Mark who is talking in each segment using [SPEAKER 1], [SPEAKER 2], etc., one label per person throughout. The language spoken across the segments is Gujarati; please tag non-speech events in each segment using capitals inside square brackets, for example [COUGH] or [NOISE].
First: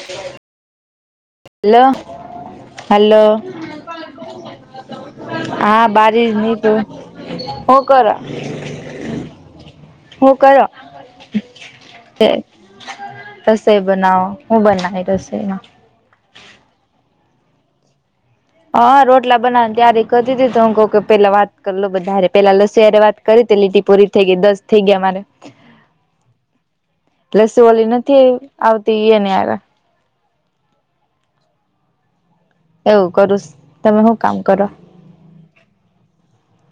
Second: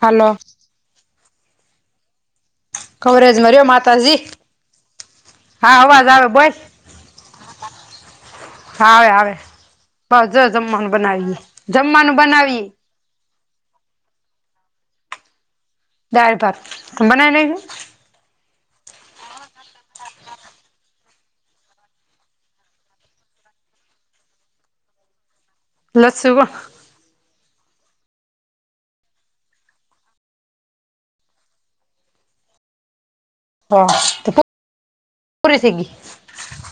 [SPEAKER 1] હલો.
[SPEAKER 2] હાલો.
[SPEAKER 1] ખબરે જર્યો માતાજી.
[SPEAKER 2] હા
[SPEAKER 1] અવાજ
[SPEAKER 2] બારી
[SPEAKER 1] આવે
[SPEAKER 2] જ
[SPEAKER 1] બોલ
[SPEAKER 2] નીકળી તો હું કરો?
[SPEAKER 1] હા આવે આવે બસ
[SPEAKER 2] હું
[SPEAKER 1] જો
[SPEAKER 2] કરો
[SPEAKER 1] જમવાનું બનાવીએ જમવાનું બનાવી
[SPEAKER 2] રસઈ બનાવો હું બનાવ્યુ રસોઈ મા.
[SPEAKER 1] દાળ-ભાત તમે બનાવી નાય્ખું?
[SPEAKER 2] હા રોટલા બનાવા ત્યારે કરીતી હતીી હું કહ પેલા વાત કરલો બધારે પેલા લસય્યારે વાત કરી તે લીટી પુરી થઈ ગઈ દસ થઈ ગયા મારે.
[SPEAKER 1] [UNINTELLIGIBLE]
[SPEAKER 2] લસ્સી ઓલી નથી આવતી ઈ ને આવ્યા. એવું કરુસુ.
[SPEAKER 1] કોણ
[SPEAKER 2] તમે શું
[SPEAKER 1] હા તો
[SPEAKER 2] કામ કરો
[SPEAKER 1] પૂરી થઈ ગઈ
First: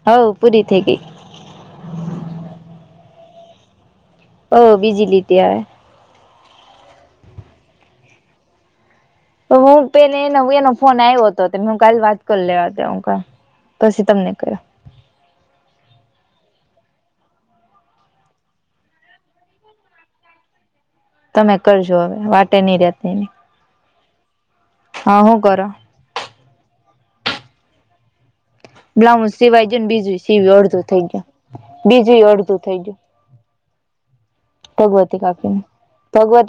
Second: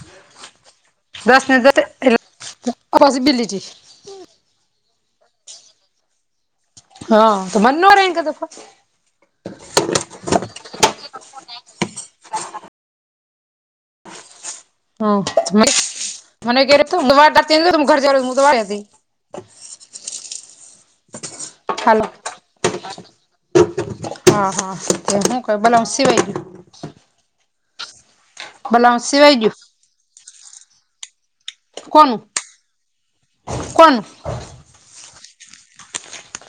[SPEAKER 2] હવ પૂરી થઈ ગઈ.
[SPEAKER 1] દસ મનટ જ એપોસિબિલીિટી [UNINTELLIGIBLE]
[SPEAKER 2] ઓ બીજ લી ત
[SPEAKER 1] હા તો મનેોર એ કદપ
[SPEAKER 2] હું પે એનો એનો ફોન આવ્યો હતો ત હું કાલે વાત કરી લેવા ત હું પછી તમને કહું.
[SPEAKER 1] હ મને ક ર ઘર જુંવા હતી. [INAUDIBLE]
[SPEAKER 2] તમે કરજો
[SPEAKER 1] હાલો
[SPEAKER 2] હવે વાટે નહી રહેતી.
[SPEAKER 1] હા હા તે હું ક
[SPEAKER 2] કરો
[SPEAKER 1] ભલે હું સિવાયયો. બલાઉ
[SPEAKER 2] બ્લાઉઝ
[SPEAKER 1] ગયું
[SPEAKER 2] સિવાય જ ને બીજું સીવી અડધો થઈ ગયા
[SPEAKER 1] કોનું
[SPEAKER 2] બીજું અડધું થઇ ગયું
[SPEAKER 1] કોનું
[SPEAKER 2] ભગવતી કાકીને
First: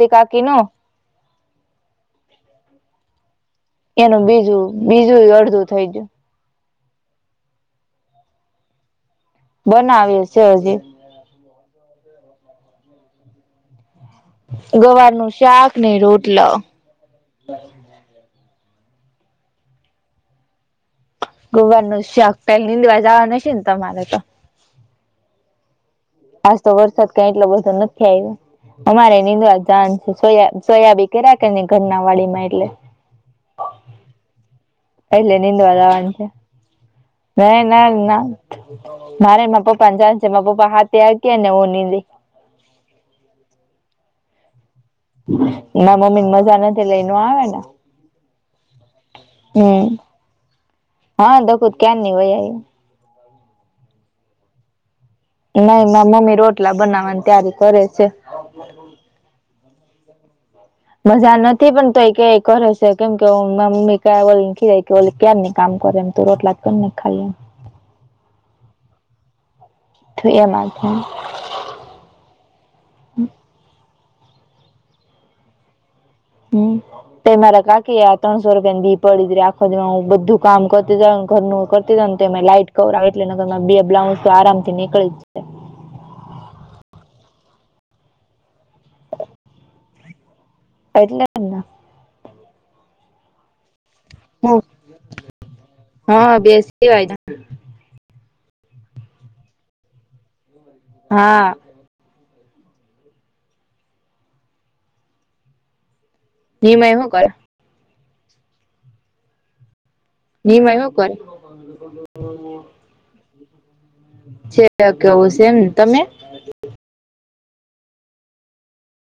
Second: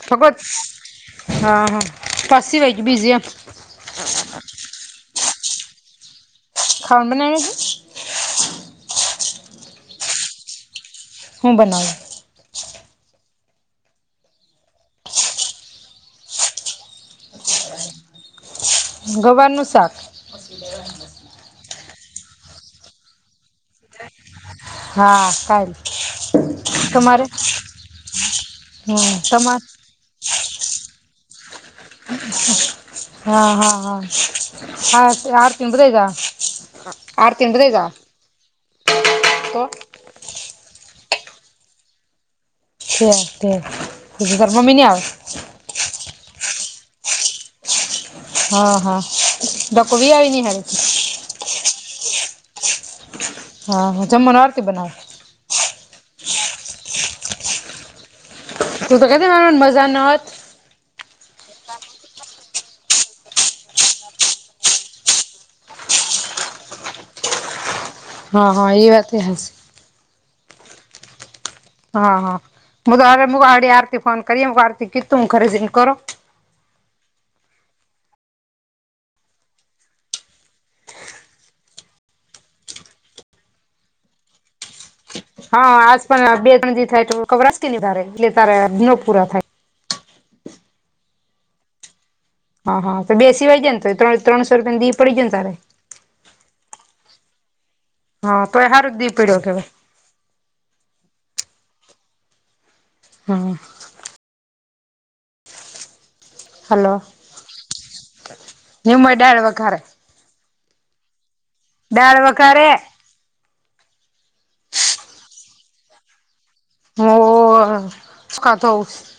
[SPEAKER 1] ભગવત હા હા પરછ વચ બીઝી એમ.
[SPEAKER 2] એનું બીજું બીજું અડધું થઈ ગયું.
[SPEAKER 1] ખમણે.
[SPEAKER 2] બનાવી હ છે હજી.
[SPEAKER 1] હું બનાવી.
[SPEAKER 2] ગવાર નું શાક ને રોટલો. [INAUDIBLE]
[SPEAKER 1] ગુવારનું શાક. [INAUDIBLE]
[SPEAKER 2] ગોવાનું શકટલ નીંદવા જવા ન શિનતા તમારે તો
[SPEAKER 1] હા કાલ.
[SPEAKER 2] આજ તો વરસાદ
[SPEAKER 1] તમારે
[SPEAKER 2] કાંઈ એટલો બધો નથી આયવો.
[SPEAKER 1] હમ તમાર
[SPEAKER 2] અમારેય તો સોયા સોયાબી કેરા કરે ઘરનાવ
[SPEAKER 1] હા, હા, હા.
[SPEAKER 2] એટલે નીંદવા જવાનું છે
[SPEAKER 1] [UNINTELLIGIBLE] આર
[SPEAKER 2] ના
[SPEAKER 1] તીન્દરેગા?
[SPEAKER 2] ના ના. મારેય માર પપ્પા [UNINTELLIGIBLE]
[SPEAKER 1] [UNINTELLIGIBLE] તારી મમ્મી નહીં આવે?
[SPEAKER 2] ના મમ્મી ને મજા નથી એટલે ઈ નો આવે ને.
[SPEAKER 1] હા, હા.
[SPEAKER 2] હમ
[SPEAKER 1] [UNINTELLIGIBLE]
[SPEAKER 2] હા, દક્કું તો ક્યાંર ની વઈ આયવી.
[SPEAKER 1] હા, હા. જમવાનું આરતી બનાવે?
[SPEAKER 2] નહીં માર મમ્મી રોટલા બનાવવાની તૈયારી કરે છે.
[SPEAKER 1] તું તો કેતી તી ને [UNINTELLIGIBLE] મજા નો હોત
[SPEAKER 2] મજા નથી પણ તોય કે કરે સે કેમ કે માર મમ્મી [UNINTELLIGIBLE] ઓલી ક્યાર ની કામ કરે છે એમ. રોટલા ત કર નાઈખ ખાલી એમ.
[SPEAKER 1] હા, હા એ વાત એય હાચી.
[SPEAKER 2] [UNINTELLIGIBLE]
[SPEAKER 1] હા, હા. [UNINTELLIGIBLE] આરતી કીધું ગરે જઈને કરો.
[SPEAKER 2] હમ્મ. તોય મારા કાકી આ ત્રણસો રૂપિયા ની બી પડી જ રહે, આખો દી માં હું બધું કામ જ કરતી જઉ, ઘર નુંય કર તી જાવ ને તો મેય લાઈટ કવર આવે એટલે નકર માર બે બ્લાઉઝ તો આરામથી નીકળી જ
[SPEAKER 1] હા આજ પણ બે ત્રણ દી થાય [UNINTELLIGIBLE] એટલે તારે નો પૂરા થાય.
[SPEAKER 2] એટલે જ ના.
[SPEAKER 1] હા, હા તો બે સિવાય જાયન તોય ત્રણસો
[SPEAKER 2] હું
[SPEAKER 1] રૂપિયાન દી પડી જાય ને તારે.
[SPEAKER 2] હા બે સિવાય જાય.
[SPEAKER 1] હા, તોય દી પડ્યો જ કહેવાય.
[SPEAKER 2] હા.
[SPEAKER 1] હા.
[SPEAKER 2] નિમય
[SPEAKER 1] હલો?
[SPEAKER 2] શું કરે
[SPEAKER 1] [UNINTELLIGIBLE] ડાળ વઘારે.
[SPEAKER 2] નિમય હું કરે?
[SPEAKER 1] ડાળ વઘારે.
[SPEAKER 2] છેક એવું સે એમ. તમે?
[SPEAKER 1] હું [UNINTELLIGIBLE]